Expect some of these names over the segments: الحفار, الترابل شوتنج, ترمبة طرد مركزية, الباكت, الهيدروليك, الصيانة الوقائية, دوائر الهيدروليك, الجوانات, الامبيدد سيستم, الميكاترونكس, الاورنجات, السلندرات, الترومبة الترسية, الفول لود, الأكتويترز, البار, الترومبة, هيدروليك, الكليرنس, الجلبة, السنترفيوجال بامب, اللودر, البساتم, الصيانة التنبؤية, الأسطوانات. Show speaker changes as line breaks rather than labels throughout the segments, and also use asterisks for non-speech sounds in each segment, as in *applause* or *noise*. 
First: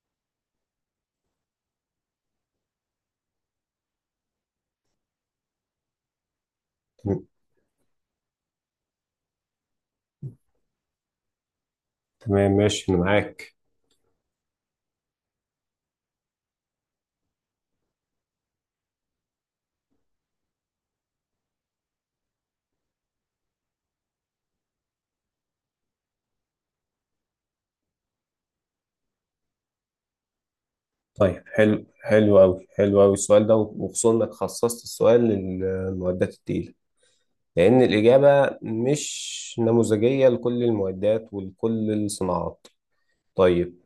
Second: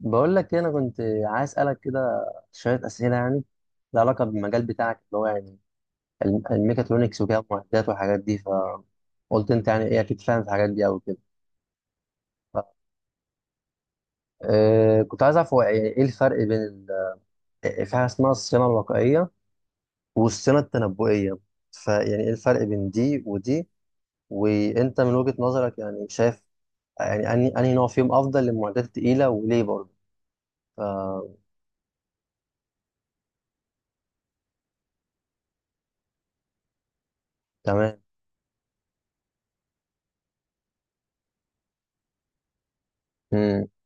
بقول لك إيه، انا كنت عايز اسالك كده شويه اسئله يعني لها علاقه بالمجال بتاعك اللي هو يعني الميكاترونكس وكده المعدات والحاجات دي. فقلت انت يعني ايه اكيد فاهم في الحاجات دي قوي كده.
تمام
ف-
ماشي انا معاك.
كنت عايز اعرف هو يعني ايه الفرق بين ال- آه، في حاجه اسمها الصيانه الوقائيه والصيانه التنبؤيه، فيعني ايه الفرق بين دي ودي، وانت من وجهه نظرك يعني شايف يعني انهي نوع فيهم افضل للمعدات التقيله وليه برضه؟ ف-
طيب حلو قوي السؤال ده، وخصوصا انك خصصت السؤال للمعدات التقيله، لان
تمام.
الاجابه مش نموذجيه لكل المعدات ولكل الصناعات.
مم.
طيب،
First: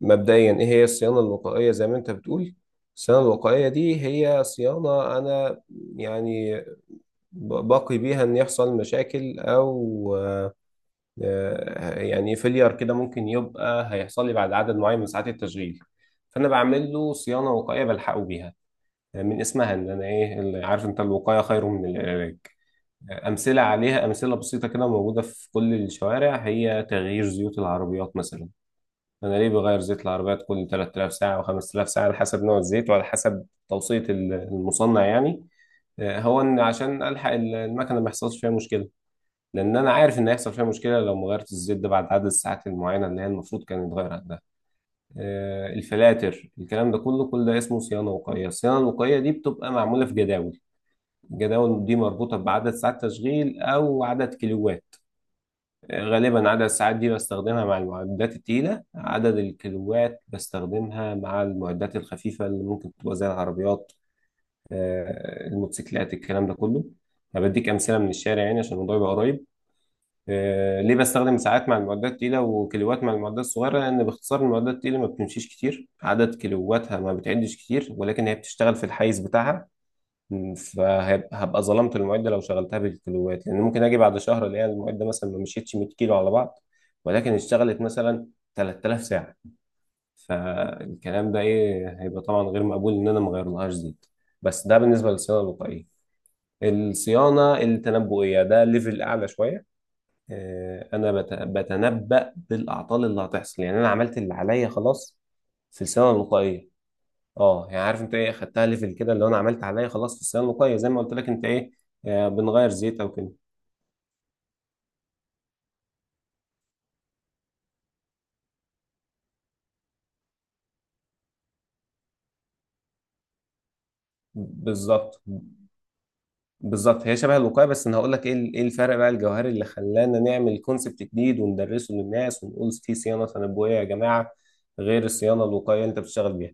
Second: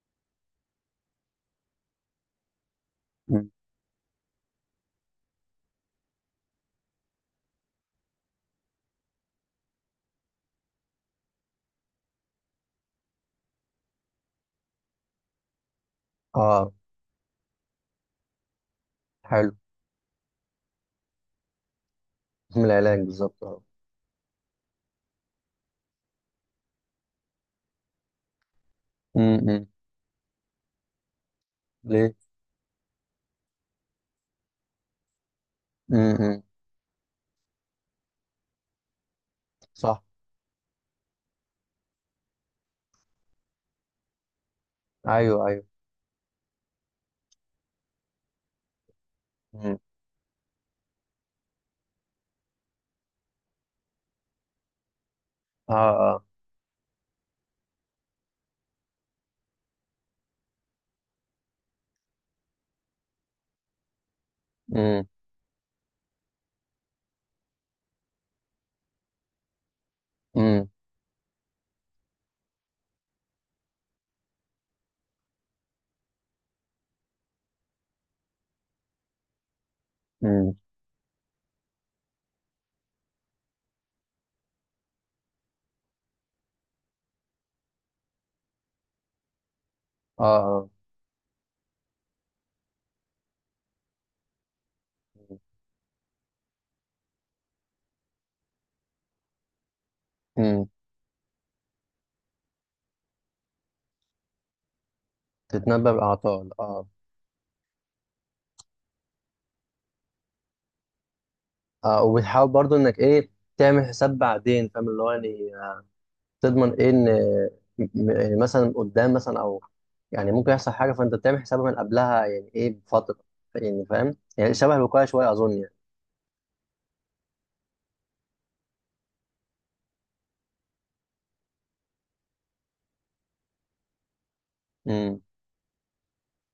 مبدئيا ايه هي الصيانه الوقائيه؟ زي ما انت بتقول، الصيانه
مم.
الوقائيه دي هي صيانه انا يعني باقي بيها ان يحصل مشاكل، او يعني فيلير كده ممكن يبقى هيحصل لي بعد عدد معين من ساعات التشغيل، فانا
اه.
بعمل له صيانه وقايه بلحقه بيها. من
حلو.
اسمها، ان انا ايه اللي عارف انت، الوقايه خير من العلاج.
من العلاج
امثله
بالظبط.
عليها، امثله بسيطه كده موجوده في كل الشوارع، هي تغيير زيوت العربيات مثلا. انا ليه
امم.
بغير زيت العربيات كل 3000 ساعه و5000 ساعه؟
ليه.
على حسب نوع الزيت وعلى حسب توصيه المصنع يعني. هو
امم.
ان عشان الحق المكنه ما يحصلش فيها مشكله، لان انا
صح.
عارف ان هيحصل فيها مشكله لو ما غيرت الزيت ده بعد عدد الساعات المعينه اللي هي المفروض كان يتغير عندها.
ايوه ايوه.
الفلاتر، الكلام ده كله، كل ده اسمه صيانه وقائيه. الصيانه الوقائيه دي بتبقى
امم.
معموله في جداول، الجداول دي مربوطه بعدد ساعات تشغيل او عدد كيلوات.
اه اه.
غالبا عدد الساعات دي بستخدمها مع المعدات التقيله، عدد الكيلوات بستخدمها مع المعدات الخفيفه اللي ممكن تبقى زي العربيات،
امم.
الموتوسيكلات، الكلام ده كله. أنا بديك امثله من الشارع يعني عشان الموضوع يبقى قريب.
امم.
ليه بستخدم ساعات مع المعدات التقيلة وكيلوات مع المعدات الصغيرة؟ لأن باختصار المعدات التقيلة ما بتمشيش كتير، عدد كيلواتها ما بتعدش كتير، ولكن هي بتشتغل في الحيز بتاعها،
امم.
فهبقى ظلمت المعدة لو شغلتها بالكيلوات، لأن ممكن أجي بعد شهر ألاقي المعدة مثلا ما مشيتش 100 كيلو على بعض، ولكن اشتغلت مثلا 3000 ساعة،
اه اه.
فالكلام ده إيه، هيبقى طبعا غير مقبول إن أنا ما أغيرلهاش زيت. بس ده بالنسبة للصيانة الوقائية. الصيانة التنبؤية ده ليفل أعلى شوية.
امم.
آه، انا بت- بتنبأ بالاعطال اللي هتحصل، يعني انا عملت اللي عليا خلاص في
تتنبأ
الثانويه
بالأعطال
الوقائيه.
اه.
اه يعني عارف انت ايه، خدتها ليفل كده، اللي هو انا عملت عليا خلاص في الثانويه الوقائيه زي ما قلت لك انت ايه،
اه وبتحاول
بنغير
برضو انك
زيت او
ايه
كده.
تعمل حساب بعدين فاهم اللي هو يعني تضمن ايه ان مثلا قدام مثلا او يعني ممكن يحصل حاجه فانت بتعمل حسابها من قبلها يعني ايه بفتره. يعني فاهم؟ يعني شبه الوقايه
بالظبط
شويه اظن يعني.
بالظبط هي شبه الوقايه، بس انا هقول لك ايه الفرق بقى الجوهري اللي خلانا نعمل كونسبت جديد وندرسه للناس ونقول في صيانه تنبؤيه يا جماعه غير
امم.
الصيانه الوقائيه اللي انت بتشتغل بيها.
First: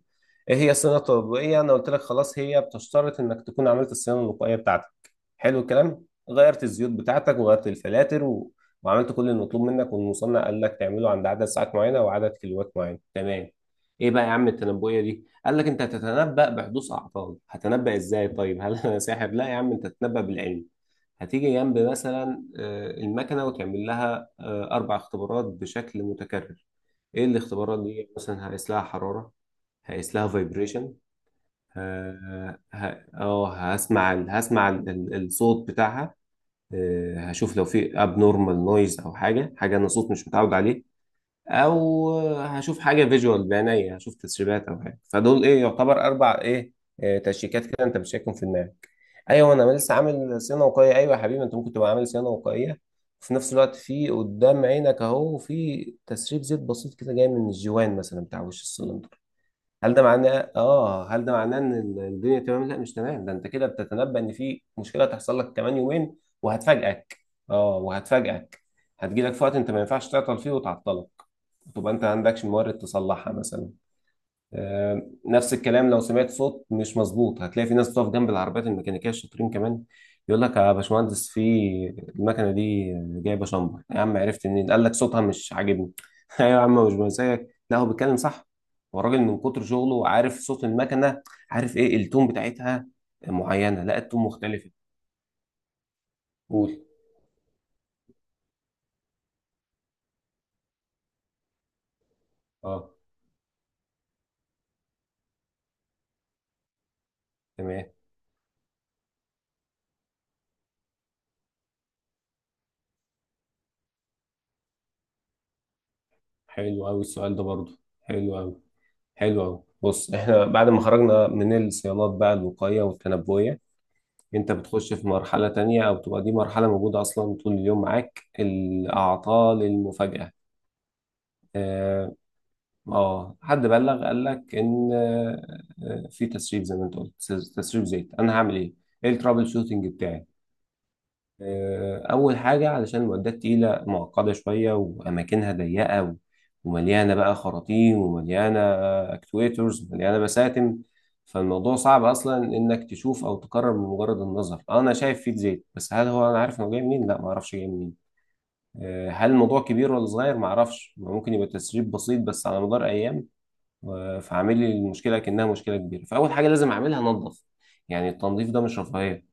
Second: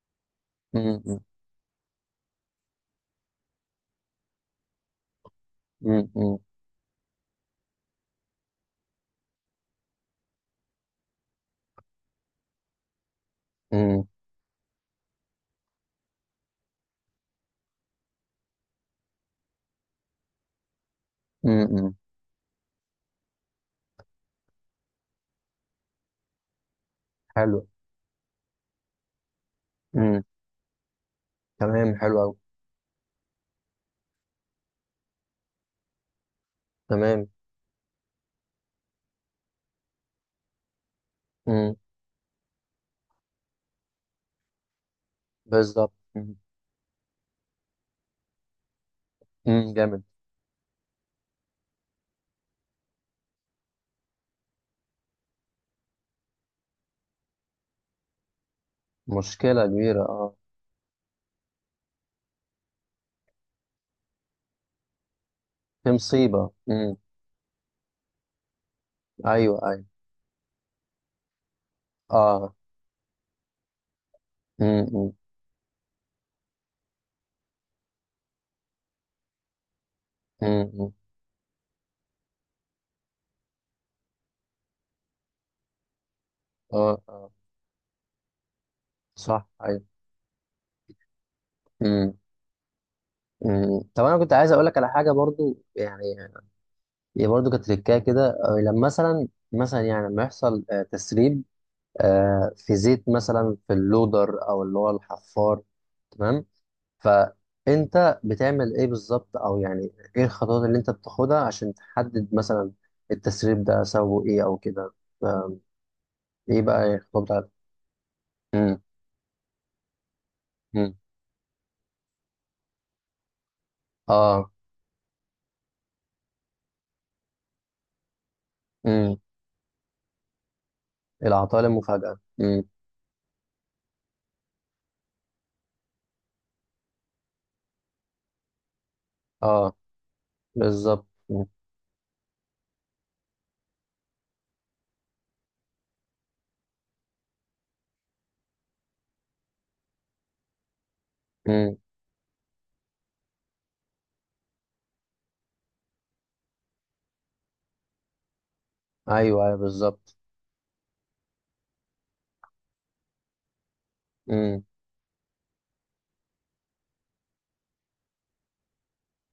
ايه هي الصيانه
امم.
التنبؤيه؟ انا قلت لك خلاص هي بتشترط انك تكون عملت الصيانه الوقائيه بتاعتك. حلو الكلام؟
امم. امم.
غيرت الزيوت بتاعتك وغيرت الفلاتر، وعملت كل المطلوب منك، والمصنع قال لك تعمله عند عدد ساعات معينه وعدد كيلوات معين. تمام.
امم.
ايه بقى يا عم التنبؤيه دي؟ قال لك انت هتتنبأ بحدوث اعطال. هتنبأ ازاي؟ طيب هل انا ساحر؟ لا يا عم، انت تتنبأ بالعلم. هتيجي
امم.
جنب
امم.
مثلا المكنه وتعمل لها اربع اختبارات بشكل متكرر. ايه
حلو.
الاختبارات دي؟ مثلا هقيس لها حراره، هقيس
امم.
لها فايبريشن،
تمام حلو قوي.
هسمع الصوت بتاعها،
تمام.
هشوف لو في اب نورمال نويز او حاجه انا صوت مش متعود عليه،
امم.
او هشوف حاجه فيجوال بعينيا، هشوف تسريبات او حاجه، فدول ايه،
بالظبط.
يعتبر
مم.
اربع ايه، تشيكات كده انت بتشيكهم في دماغك. ايوه انا
مم،
لسه
جامد.
عامل صيانه وقائيه. ايوه يا حبيبي، انت ممكن تبقى عامل صيانه وقائيه وفي نفس الوقت في قدام عينك اهو في تسريب زيت بسيط كده جاي من الجوان مثلا بتاع وش السلم.
مشكلة
هل
كبيرة
ده
اه.
معناه اه، هل ده معناه ان الدنيا تمام؟ لا مش تمام، ده انت كده بتتنبأ ان في مشكله هتحصل لك كمان
في
يومين
مصيبة مم.
وهتفاجئك. اه وهتفاجئك، هتجيلك في وقت
ايوه
انت ما
ايوه.
ينفعش تعطل فيه وتعطلك، تبقى انت ما عندكش
اه.
مورد تصلحها مثلا.
مم. مم.
نفس الكلام لو سمعت صوت مش مظبوط. هتلاقي في ناس بتقف جنب العربيات الميكانيكيه الشاطرين كمان، يقول لك
مم.
يا
مم.
باشمهندس في المكنه دي جايبه شمبر. يا عم عرفت منين؟ قال لك صوتها مش عاجبني. *laughs* ايوه يا عم، مش
اه اه.
مزاجك، لا هو بيتكلم صح. هو الراجل من
صح
كتر
ايوه.
شغله عارف صوت المكنه، عارف ايه
مم.
التون بتاعتها
مم.
معينه، لا
طب انا
التون
كنت عايز اقول
مختلفه.
لك على حاجة برضو يعني.
قول.
هي برضو كانت تريكايه كده، لما مثلا يعني لما يحصل تسريب، في
اه.
زيت مثلا في اللودر او اللي هو الحفار. تمام.
تمام،
فانت بتعمل ايه بالظبط او يعني ايه الخطوات اللي انت بتاخدها عشان تحدد مثلا التسريب ده سببه ايه او كده؟ ف- ايه بقى
حلو قوي
الخطوات
السؤال ده
بتاعتك؟
برضه، حلو قوي.
امم.
حلو قوي، بص، احنا بعد ما
امم.
خرجنا من الصيانات بقى، الوقايه والتنبؤيه،
اه.
انت بتخش في مرحلة تانية، او بتبقى دي مرحلة موجودة اصلا طول اليوم معاك،
امم.
الاعطال المفاجئة.
العطاء
اه،
المفاجأة. امم.
حد بلغ قال لك ان في تسريب زي ما انت قلت، تسريب زيت، انا هعمل ايه؟ ايه الترابل
اه.
شوتنج بتاعي؟
بالظبط. امم.
أول حاجة، علشان المعدات تقيلة معقدة شوية وأماكنها ضيقة ومليانة بقى خراطيم، ومليانة أكتويترز، ومليانة بساتم، فالموضوع
أمم.
صعب أصلا إنك تشوف أو تقرر من مجرد النظر. أنا شايف فيه زيت، بس هل هو أنا عارف إنه جاي منين؟ لا معرفش جاي منين. هل
ايوه ايوه
الموضوع كبير ولا
بالظبط.
صغير؟ معرفش، ممكن يبقى تسريب بسيط بس على مدار أيام فعامل
امم.
لي المشكلة كأنها مشكلة كبيرة. فأول حاجة لازم أعملها أنظف. يعني التنظيف ده مش رفاهية،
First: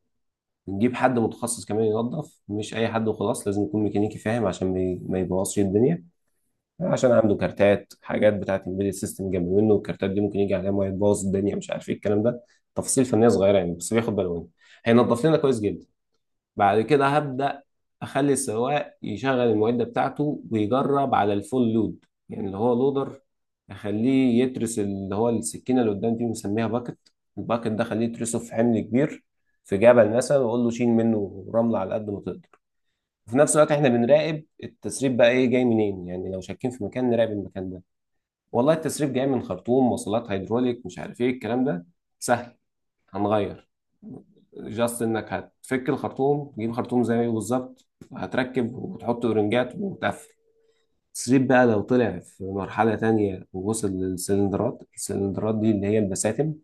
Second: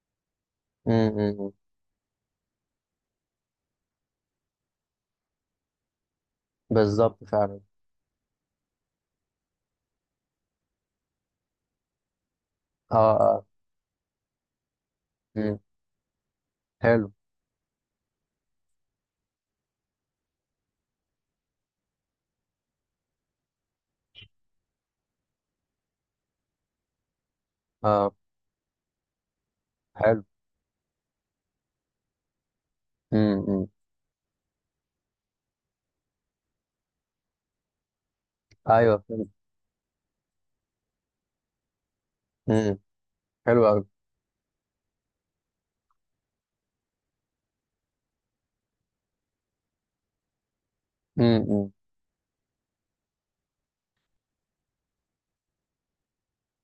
نجيب
امم.
حد
أمم.
متخصص كمان ينظف، مش اي حد وخلاص، لازم يكون ميكانيكي فاهم عشان ما يبوظش الدنيا، عشان
بالظبط
عنده
فعلا.
كارتات، حاجات بتاعه الامبيدد سيستم جنب منه، والكارتات دي ممكن يجي عليها ميه تبوظ الدنيا، مش عارف ايه الكلام ده،
اه.
تفاصيل فنيه
اه.
صغيره يعني بس بياخد باله منها. هينظف لنا كويس
امم.
جدا. بعد كده
حلو.
هبدأ، أخلي السواق يشغل المعدة بتاعته ويجرب على الفول لود، يعني اللي هو لودر، أخليه يترس، اللي هو السكينة اللي قدام دي بنسميها باكت، الباكت ده خليه
اه.
يترسه في حمل كبير، في جبل
حلو.
مثلا، وأقول له شيل منه رملة على قد ما تقدر. وفي
امم.
نفس
أمم.
الوقت احنا بنراقب التسريب بقى ايه جاي منين، يعني لو شاكين في مكان نراقب المكان ده. والله
ايوه
التسريب جاي
فهمت.
من خرطوم وصلات هيدروليك، مش عارف ايه الكلام ده، سهل،
امم. حلو
هنغير،
قوي.
جاست انك هتفك الخرطوم تجيب خرطوم زيه بالظبط، هتركب وتحط اورنجات وتقفل.
امم.
السرير بقى
أمم.
لو طلع في مرحلة تانية ووصل للسلندرات، السلندرات دي اللي هي البساتم،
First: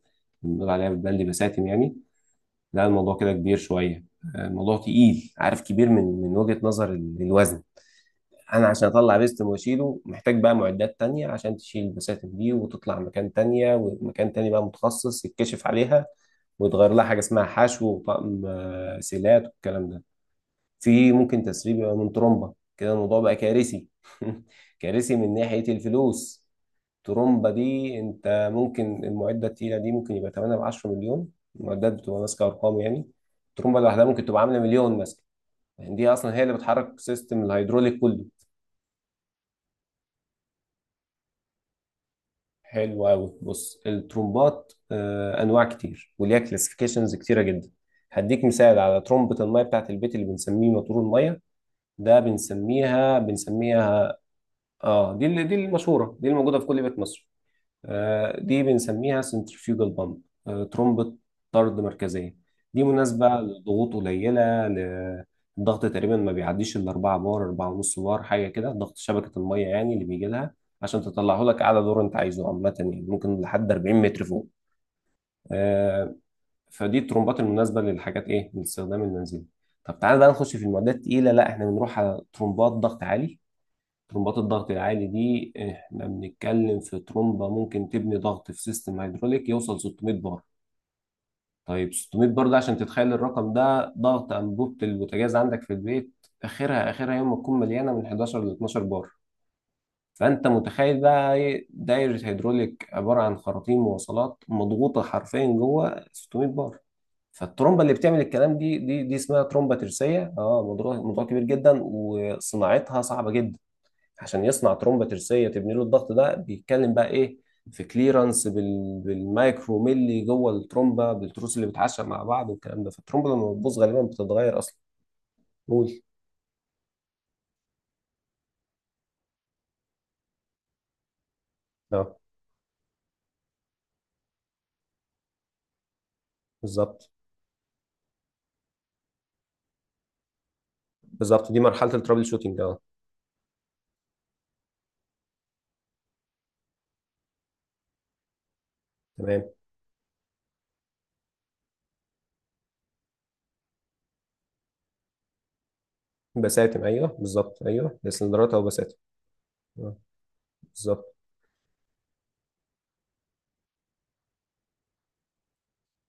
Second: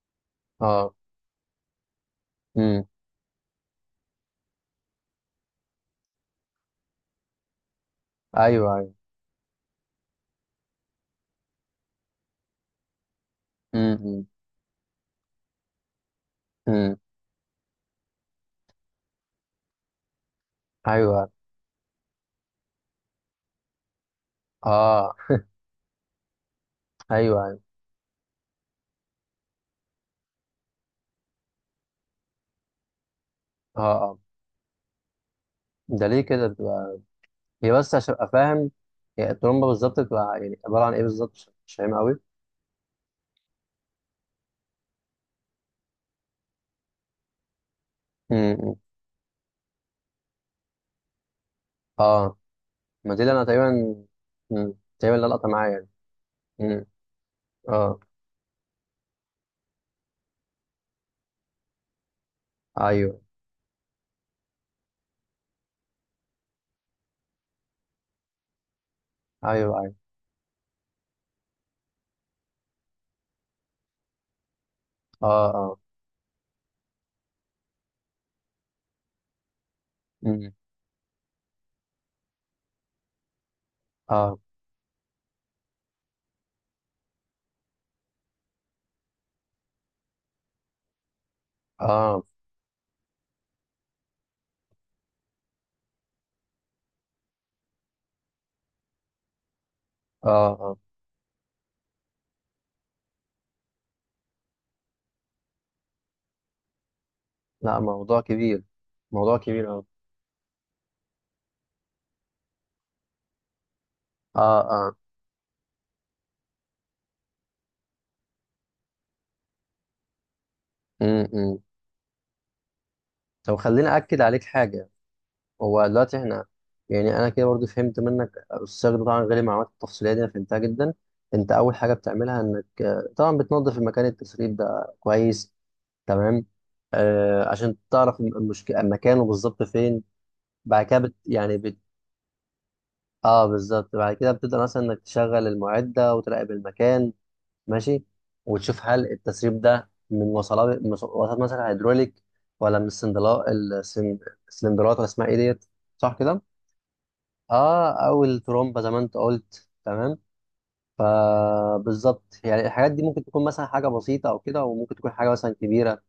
بنقول عليها
اه.
بالبلدي بساتم يعني.
امم.
لا الموضوع كده كبير شوية، الموضوع تقيل، عارف، كبير من وجهة نظر الوزن. انا
ايوه
عشان
ايوه.
اطلع بيستم واشيله محتاج بقى معدات تانية عشان تشيل البساتين دي وتطلع مكان تانية،
امم. أمم.
ومكان تاني بقى متخصص يتكشف عليها ويتغير
أمم.
لها حاجة اسمها حشو وطقم سيلات والكلام ده. في
ايوه.
ممكن تسريب يبقى من ترومبة، كده الموضوع بقى كارثي. *laughs*
اه.
كارثي من ناحية الفلوس.
ايوه.
ترومبة
أيوه،
دي، انت ممكن المعدة التقيلة دي ممكن يبقى 8 ب 10 مليون، المعدات بتبقى ماسكة ارقام يعني. الترومبة
اه
لوحدها
اه.
ممكن تبقى عاملة مليون مثلا، يعني
ده
دي
ليه
اصلا هي
كده
اللي
بتبقى؟
بتحرك سيستم
هي بس
الهيدروليك
عشان
كله.
ابقى فاهم، هي الترومبه بالظبط بتبقى يعني عباره عن ايه بالظبط؟ مش فاهم قوي.
حلو قوي، بص، الترومبات انواع كتير وليها كلاسيفيكيشنز كتيره جدا. هديك
امم. إمم.
مثال على ترومبة المية بتاعت البيت، اللي بنسميه موتور المية، ده
اه. ما
بنسميها
دي اللي انا تقريبا.
بنسميها
امم. تقريبا
اه دي
اللي
اللي،
لقطه
دي
معايا يعني.
المشهورة دي الموجودة في كل
امم.
بيت مصري.
اه.
دي بنسميها سنترفيوجال بامب، ترمبة طرد مركزية. دي
ايوه.
مناسبة لضغوط قليلة، الضغط تقريبا ما بيعديش ال 4 بار، 4 ونص بار حاجة كده، ضغط شبكة المية
ايوه. ايوه.
يعني اللي بيجي لها عشان تطلعه لك أعلى دور أنت عايزه، عامة يعني ممكن لحد 40 متر فوق.
اه. اه.
آه، فدي الترمبات المناسبة للحاجات، إيه، للاستخدام المنزلي. طب تعالى بقى
امم.
نخش في المعدات التقيلة، لا إحنا بنروح على ترمبات ضغط عالي. ترمبات
اه.
الضغط العالي دي احنا بنتكلم في ترمبة ممكن تبني ضغط في سيستم هيدروليك يوصل 600 بار. طيب
اه.
600 بار ده عشان تتخيل الرقم ده، ضغط أنبوبة البوتاجاز عندك في البيت آخرها، آخرها يوم ما تكون مليانة من 11 ل 12 بار.
اه.
فأنت
اه.
متخيل بقى إيه، دايرة هيدروليك عبارة عن خراطيم مواصلات مضغوطة حرفيا جوه 600 بار.
لا
فالترومبه اللي بتعمل
موضوع
الكلام
كبير،
دي
موضوع
اسمها
كبير
ترومبه
اه.
ترسيه، اه، موضوع كبير جدا وصناعتها صعبه جدا. عشان
اه.
يصنع
اه.
ترومبه ترسيه تبني له الضغط ده، بيتكلم بقى ايه، في كليرنس بالمايكرو ملي جوه الترومبه،
امم.
بالتروس
إمم.
اللي بتعشق مع بعض والكلام ده. فالترومبه لما
طب
بتبوظ
خليني
غالبا
اكد عليك
بتتغير اصلا.
حاجه. هو
قول.
دلوقتي احنا يعني انا كده برضو فهمت منك السياق ده، طبعا غير المعلومات التفصيليه دي انا فهمتها جدا. انت اول حاجه
اه
بتعملها انك طبعا بتنظف المكان التسريب ده كويس. تمام.
بالظبط.
آه عشان تعرف المشكله مكانه بالظبط فين. بعد كده بت
بالظبط،
يعني
دي
بت
مرحله الترابل شوتنج اه.
اه بالظبط. بعد كده بتبدا مثلا انك تشغل المعده وتراقب المكان. ماشي. وتشوف هل
تمام.
التسريب ده من وصلات مثلا هيدروليك، ولا من السلندرات ولا اسمها ايه ديت؟ صح كده؟
بساتم، ايوه بالظبط، ايوه
اه او
السلندرات او
الترومبه زي
بساتم.
ما انت قلت.
اه
تمام.
بالظبط.
فبالظبط يعني الحاجات دي ممكن تكون مثلا حاجه بسيطه او كده وممكن تكون حاجه مثلا كبيره.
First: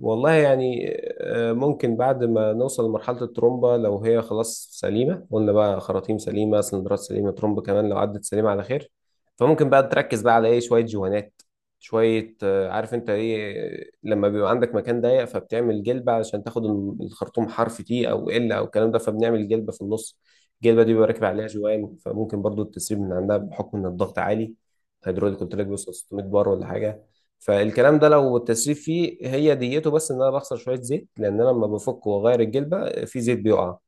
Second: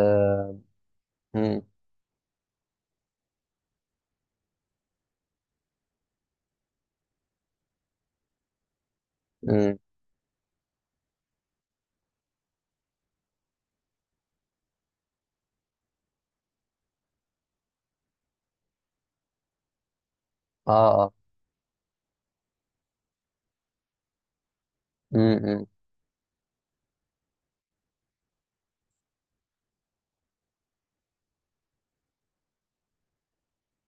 والله يعني
مم.
ممكن بعد ما نوصل لمرحلة الترومبة، لو هي خلاص سليمة، قلنا بقى خراطيم سليمة، سلندرات سليمة، ترومبة كمان لو عدت سليمة على خير، فممكن
مم.
بقى تركز بقى على ايه، شوية جوانات، شوية عارف انت ايه، لما بيبقى عندك مكان ضيق فبتعمل جلبة علشان تاخد الخرطوم حرف تي او ال او الكلام ده، فبنعمل جلبة في النص.
اه
الجلبة دي بيبقى
اه.
راكب عليها جوان، فممكن برضو التسريب من عندها بحكم ان الضغط عالي، هيدروليك
مم.
قلت
مم.
لك بيوصل 600 بار ولا حاجة. فالكلام ده لو التسريب فيه هي ديته، بس ان انا بخسر شويه زيت لان انا لما بفك واغير الجلبه في زيت بيقع،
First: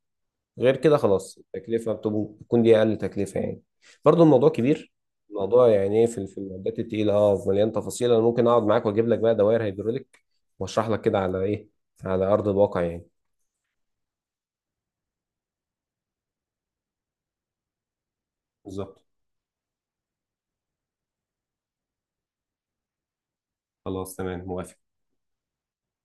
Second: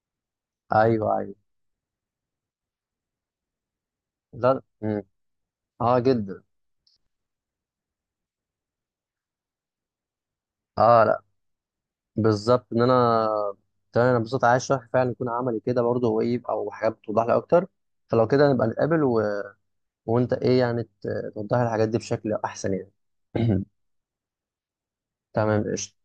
غير كده
ايوه ايوه.
خلاص التكلفه بتكون دي اقل تكلفه يعني. برضو الموضوع
لا
كبير،
مم.
الموضوع
اه
يعني ايه في في
جدا.
المعدات التقيله، اه مليان تفاصيل. انا ممكن اقعد معاك واجيب لك بقى دوائر هيدروليك واشرح لك
اه
كده
لا
على ايه، على ارض
بالظبط
الواقع
ان
يعني.
انا. تمام انا بالظبط عايز شرح فعلا يكون عملي كده برضه هو ايه او حاجات بتوضح لي اكتر. فلو كده نبقى نتقابل
بالظبط.
و... وانت ايه يعني توضح لي الحاجات دي بشكل احسن يعني.
خلاص تمام، موافق.
*clears throat* تمام قشطة.